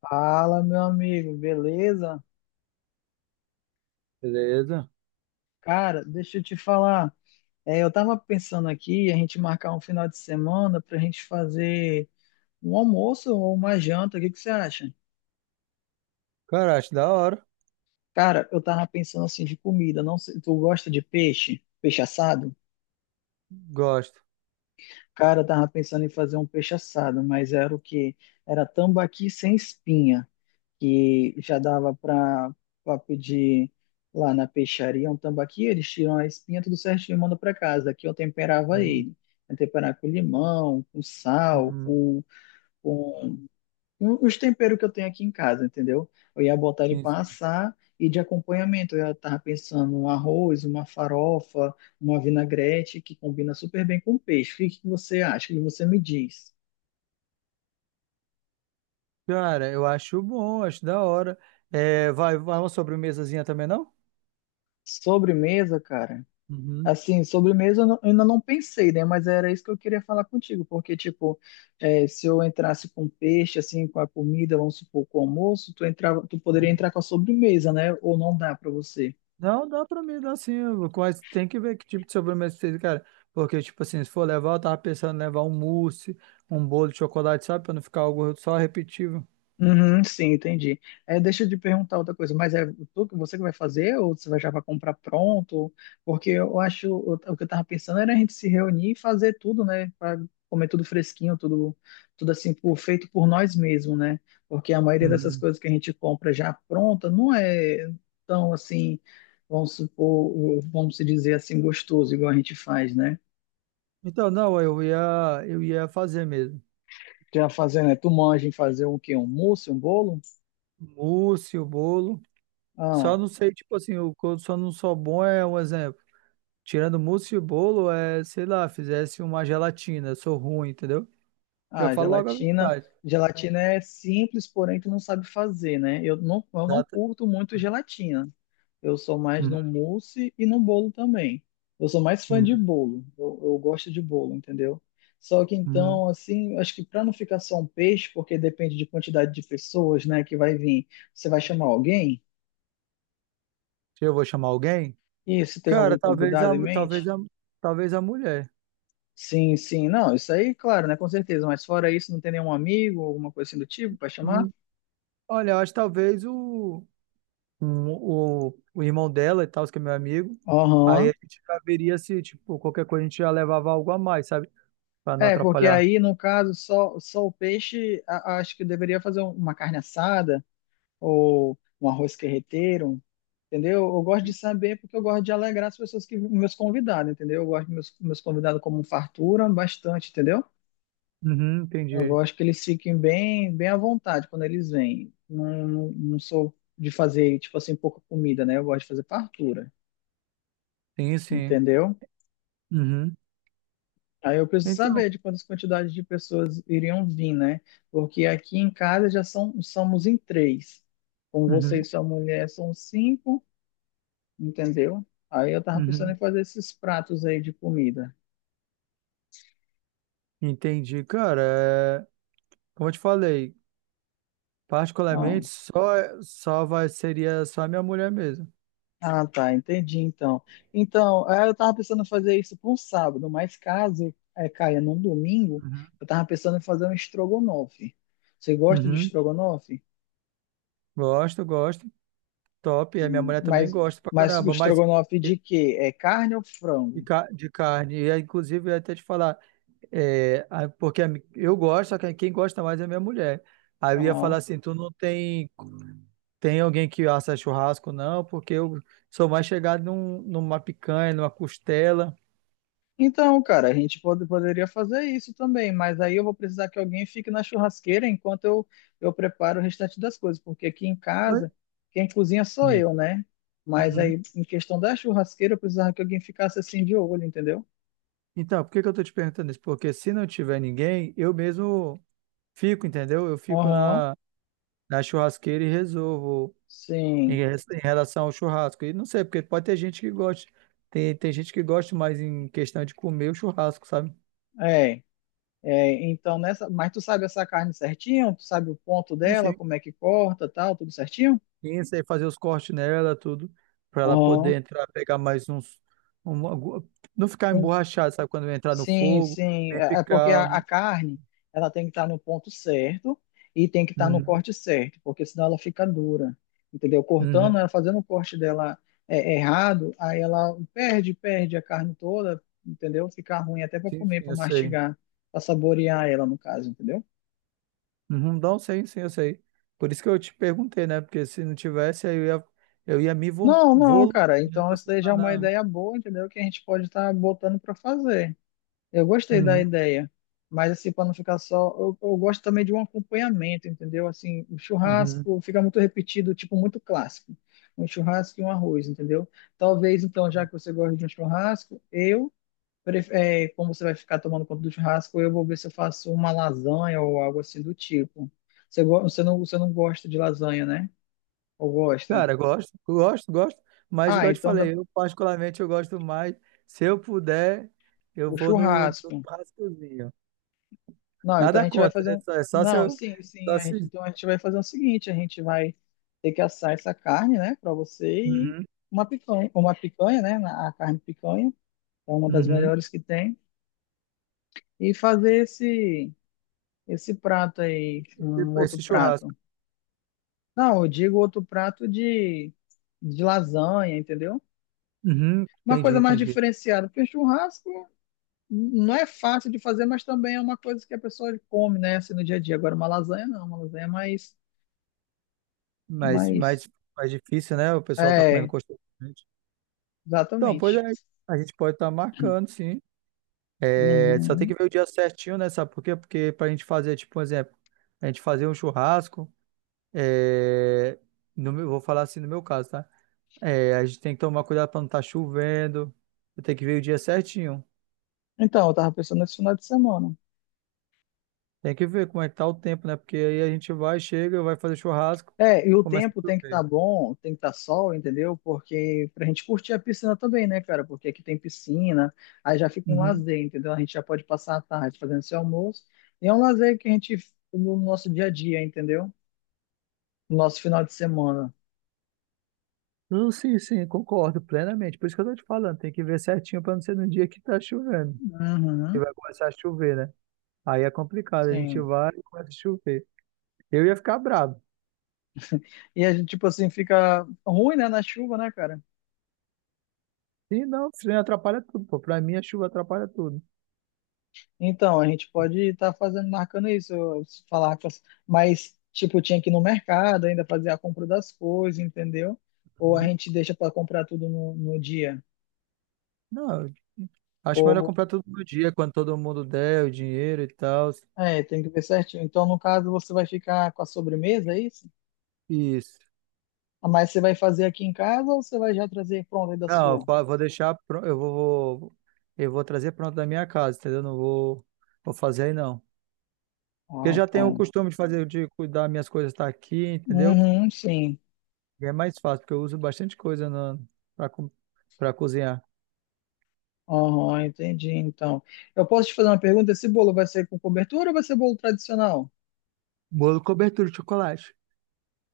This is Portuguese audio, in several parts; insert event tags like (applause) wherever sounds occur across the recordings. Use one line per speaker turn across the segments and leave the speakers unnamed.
Fala, meu amigo, beleza?
Beleza.
Cara, deixa eu te falar. É, eu tava pensando aqui a gente marcar um final de semana pra gente fazer um almoço ou uma janta. O que que você acha?
Cara, acho da hora.
Cara, eu tava pensando assim de comida. Não sei, tu gosta de peixe? Peixe assado?
Gosto.
Cara, eu tava pensando em fazer um peixe assado, mas era o quê? Era tambaqui sem espinha, que já dava para pedir lá na peixaria um tambaqui, eles tiram a espinha tudo certinho e mandam para casa. Aqui eu temperava
Uhum,
ele. Eu temperava com limão, com sal,
uhum.
com, com os temperos que eu tenho aqui em casa, entendeu? Eu ia botar ele
Sim,
para
sim.
assar e de acompanhamento. Eu estava pensando um arroz, uma farofa, uma vinagrete que combina super bem com peixe. O que que você acha? O que você me diz?
Cara, eu acho bom, acho da hora. É, vai, vai uma sobremesazinha também, não?
Sobremesa, cara.
Uhum,
Assim, sobremesa eu ainda não pensei, né? Mas era isso que eu queria falar contigo, porque, tipo, é, se eu entrasse com peixe, assim, com a comida, vamos supor, com o almoço, tu entrava, tu poderia
uhum.
entrar com a sobremesa, né? Ou não dá pra você?
Não, dá pra mim, dá sim. Mas tem que ver que tipo de sobremesa você tem, cara. Porque, tipo assim, se for levar, eu tava pensando em levar um mousse, um bolo de chocolate, sabe? Pra não ficar algo só repetível.
Uhum, sim, entendi. É, deixa eu te perguntar outra coisa, mas é você que vai fazer ou você vai já vai comprar pronto? Porque eu acho, o que eu tava pensando era a gente se reunir e fazer tudo, né? Pra comer tudo fresquinho, tudo, tudo assim, por, feito por nós mesmos, né? Porque a maioria dessas
Uhum.
coisas que a gente compra já pronta não é tão assim, vamos supor, vamos se dizer assim, gostoso, igual a gente faz, né?
Então, não, eu ia fazer mesmo.
Já fazendo, né? Tu manja em fazer um quê? Um mousse, um bolo?
Mousse, o bolo.
Ah.
Só não sei, tipo assim, o que eu só não sou bom é um exemplo. Tirando mousse e bolo, sei lá, fizesse uma gelatina. Eu sou ruim, entendeu? Já
Ah,
falo logo a
gelatina.
verdade.
Gelatina é simples, porém tu não sabe fazer, né? Eu não
Exata.
curto muito gelatina. Eu sou mais no
Uhum,
mousse e no bolo também. Eu sou mais fã de
uhum,
bolo. Eu gosto de bolo, entendeu? Só que
uhum.
então, assim, acho que para não ficar só um peixe, porque depende de quantidade de pessoas, né, que vai vir. Você vai chamar alguém?
Se eu vou chamar alguém?
E se tem algum
Cara, talvez
convidado
a,
em
talvez
mente?
a, talvez a mulher.
Sim, sim. Não, isso aí, claro, né, com certeza. Mas fora isso, não tem nenhum amigo, alguma coisa assim do tipo para chamar?
Hum, Olha, eu acho que talvez o irmão dela e tal, que é meu amigo. Aí a
Aham.
gente já veria se, tipo, qualquer coisa a gente já levava algo a mais, sabe? Pra não
É, porque
atrapalhar.
aí, no caso, só, só o peixe, acho que deveria fazer uma carne assada ou um arroz carreteiro, entendeu? Eu gosto de saber porque eu gosto de alegrar as pessoas que meus convidados, entendeu? Eu gosto de meus convidados como um fartura bastante, entendeu?
Uhum,
Eu
entendi.
gosto que eles fiquem bem, bem à vontade quando eles vêm. Não sou de fazer, tipo assim, pouca comida, né? Eu gosto de fazer fartura,
Sim, sim.
entendeu?
Uhum.
Aí eu preciso
Então.
saber de quantas quantidades de pessoas iriam vir, né? Porque aqui em casa já são, somos em três. Com você e
Uhum,
sua mulher são cinco, entendeu? Aí eu tava pensando
uhum.
em fazer esses pratos aí de comida.
Entendi, cara. Como eu te falei,
Ah,
particularmente, seria só a minha mulher mesmo.
ah, tá, entendi então. Então, é, eu tava pensando em fazer isso para um sábado, mas caso é, caia num domingo,
Uhum.
eu tava pensando em fazer um estrogonofe. Você gosta de
Uhum.
estrogonofe?
Gosto, gosto. Top. E a minha
Hum,
mulher também
Mas,
gosta pra
mas
caramba, mas
estrogonofe de quê? É carne ou frango?
de carne. E, aí, inclusive, eu ia até te falar, eu gosto, só que quem gosta mais é a minha mulher. Aí eu ia
Aham.
falar assim, tu não tem, tem alguém que assa churrasco, não, porque eu sou mais chegado numa picanha, numa costela.
Então, cara, poderia fazer isso também, mas aí eu vou precisar que alguém fique na churrasqueira enquanto eu preparo o restante das coisas, porque aqui em
Mas-
casa, quem cozinha sou
hum.
eu, né? Mas
Uhum.
aí, em questão da churrasqueira, eu precisava que alguém ficasse assim de olho, entendeu?
Então, por que que eu tô te perguntando isso? Porque se não tiver ninguém, eu mesmo fico, entendeu? Eu fico
Aham,
na churrasqueira e resolvo
sim.
em relação ao churrasco. E não sei, porque pode ter gente que goste. Tem gente que gosta mais em questão de comer o churrasco, sabe?
É, então nessa. Mas tu sabe essa carne certinho? Tu sabe o ponto
Isso,
dela,
hein?
como é que corta, tal, tudo certinho?
Isso aí, fazer os cortes nela, tudo, pra ela poder
Aham.
entrar, pegar mais uns. um- algu- não ficar
Um,
emborrachado, sabe? Quando entrar no
sim,
fogo,
sim.
nem
É, é porque
ficar.
a carne, ela tem que estar no ponto certo e tem que estar no
Uhum,
corte certo, porque senão ela fica dura, entendeu? Cortando, ela
uhum.
fazendo o corte dela é, errado, aí ela perde a carne toda, entendeu? Fica ruim até para
Sim,
comer,
sim,
para
eu sei.
mastigar, para saborear ela, no caso, entendeu?
Uhum, não, sei, sim, eu sei. Por isso que eu te perguntei, né? Porque se não tivesse, aí eu ia me
Não, não,
voluntar
cara. Então,
para
essa daí já
ficar
é uma
na.
ideia boa, entendeu? Que a gente pode estar botando para fazer. Eu gostei da
Uhum,
ideia, mas assim, para não ficar só, eu gosto também de um acompanhamento, entendeu? Assim, o
uhum.
churrasco fica muito repetido, tipo, muito clássico. Um churrasco e um arroz, entendeu? Talvez, então, já que você gosta de um churrasco, como você vai ficar tomando conta do churrasco, eu vou ver se eu faço uma lasanha ou algo assim do tipo. Você não gosta de lasanha, né? Ou gosta?
Cara, gosto, gosto, gosto. Mas,
Ah,
igual eu te
então dá,
falei, eu particularmente eu gosto mais. Se eu puder, eu
o
vou no
churrasco.
churrascozinho.
Não, então a
Nada
gente vai
contra,
fazer
né?
um.
Só, é só se
Não,
eu.
sim, sim.
Só
A gente...
se,
Então a gente vai fazer o seguinte: a gente vai ter que assar essa carne, né, para você e
uhum,
uma picanha, a carne picanha, é uma das
uhum.
melhores que tem, e fazer esse prato aí, um outro
Esse churrasco.
prato. Não, eu digo outro prato de lasanha, entendeu?
Uhum,
Uma
entendi,
coisa mais
entendi.
diferenciada, porque churrasco não é fácil de fazer, mas também é uma coisa que a pessoa come, né, assim, no dia a dia. Agora, uma lasanha não, uma lasanha é mais.
Mas
Mais
mais, mais difícil, né? O pessoal tá comendo
é,
constantemente. Então, pois é,
exatamente.
a gente pode estar marcando, sim. É, só tem
Uhum.
que ver o dia certinho, né? Sabe por quê? Porque pra gente fazer, tipo, um exemplo, a gente fazer um churrasco, é, no meu- vou falar assim no meu caso, tá? É, a gente tem que tomar cuidado pra não estar chovendo, tem que ver o dia certinho.
Então, eu tava pensando nesse final de semana.
Tem que ver como é que tá o tempo, né? Porque aí a gente vai, chega, vai fazer churrasco,
É, e o
começa a
tempo tem que estar
chover.
bom, tem que estar sol, entendeu? Porque pra gente curtir a piscina também, né, cara? Porque aqui tem piscina, aí já fica um
Uhum.
lazer, entendeu? A gente já pode passar a tarde fazendo seu almoço. E é um lazer que a gente, no nosso dia a dia, entendeu? No nosso final de semana.
Não, sim, sim, concordo plenamente. Por isso que eu tô te falando, tem que ver certinho pra não ser no dia que tá chovendo. Que
Uhum,
vai começar a chover, né? Aí é complicado, a gente
sim.
vai e começa a chover. Eu ia ficar bravo.
E a gente, tipo assim, fica ruim, né, na chuva, né, cara?
E não, treino atrapalha tudo, pô. Pra mim a chuva atrapalha tudo.
Então, a gente pode estar fazendo, marcando isso, eu- se falar com as- mas tipo, tinha que ir no mercado ainda fazer a compra das coisas, entendeu? Ou a
Uhum.
gente deixa para comprar tudo no, no dia.
Não, eu acho melhor
Ou
comprar tudo no dia, quando todo mundo der o dinheiro e tal.
é, tem que ver certinho. Então, no caso, você vai ficar com a sobremesa, é isso?
Isso.
Ah, mas você vai fazer aqui em casa ou você vai já trazer pronto aí da
Não, eu
sua?
fa- vou deixar, pro- eu vou trazer pronto da minha casa, entendeu? Não vou, Vou fazer aí não. Porque eu
Ah,
já
tá.
tenho o costume de fazer, de cuidar minhas coisas estar aqui, entendeu?
Uhum, sim.
E é mais fácil, porque eu uso bastante coisa pra, co- pra cozinhar.
Aham, entendi. Então, eu posso te fazer uma pergunta? Esse bolo vai ser com cobertura ou vai ser bolo tradicional?
Bolo, cobertura de chocolate.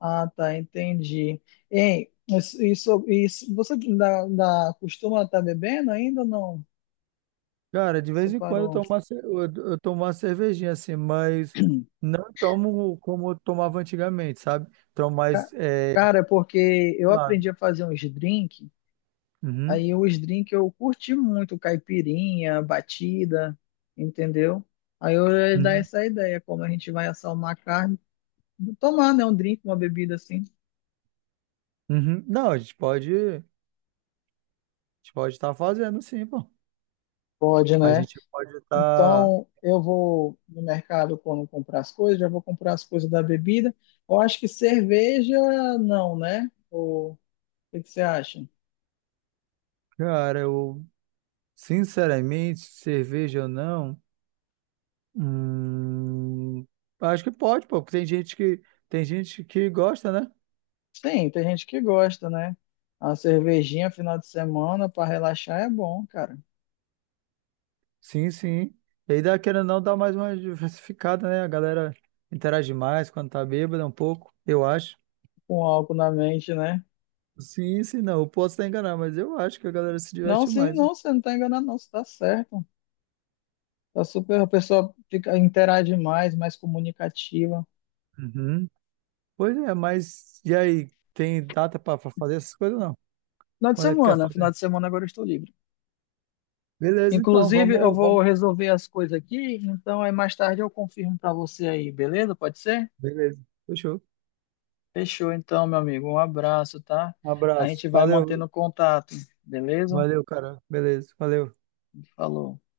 Ah, tá, entendi. Ei, costuma estar bebendo ainda ou não?
Cara, de
Você
vez em quando
parou?
eu tomo uma cervejinha assim, mas
(clears throat)
não tomo como eu tomava antigamente, sabe? Tomo mais
Ca-
é,
Cara, é porque eu
lá.
aprendi a fazer uns drink,
Uhum,
aí os drink eu curti muito, caipirinha, batida, entendeu? Aí eu ia dar
uhum,
essa ideia, como a gente vai assar uma carne, tomar, né, um drink, uma bebida assim.
uhum. Não, a gente pode estar fazendo sim, pô.
Pode,
A
né?
gente pode estar,
Então, eu vou no mercado quando comprar as coisas, já vou comprar as coisas da bebida. Eu acho que cerveja não, né? Ou, o que que você acha?
cara, eu sinceramente, cerveja ou não, hum, acho que pode, pô, porque tem gente que gosta, né?
Tem, tem gente que gosta, né? A cervejinha final de semana para relaxar é bom, cara.
Sim, sim. E aí, dá, querendo ou não, dá mais uma diversificada, né? A galera interage mais quando tá bêbada um pouco, eu acho.
Com álcool na mente, né?
Sim, sim, não. Eu posso estar enganado, mas eu acho que a galera se
Não,
diverte
sim,
mais.
não, você não tá enganado, não, você tá certo. Tá super, a pessoa fica, interage mais, mais comunicativa.
Uhum. Pois é, mas e aí, tem data para fazer essas coisas ou não? Quando é que quer
Final
fazer?
de semana agora eu estou livre.
Beleza, então,
Inclusive, eu
vamos,
vou
vamos.
resolver as coisas aqui, então aí mais tarde eu confirmo para você aí, beleza? Pode ser?
Beleza. Fechou.
Fechou então, meu amigo. Um abraço, tá?
Um
A
abraço.
gente vai
Valeu.
mantendo contato, beleza?
Valeu, cara. Beleza. Valeu.
Falou.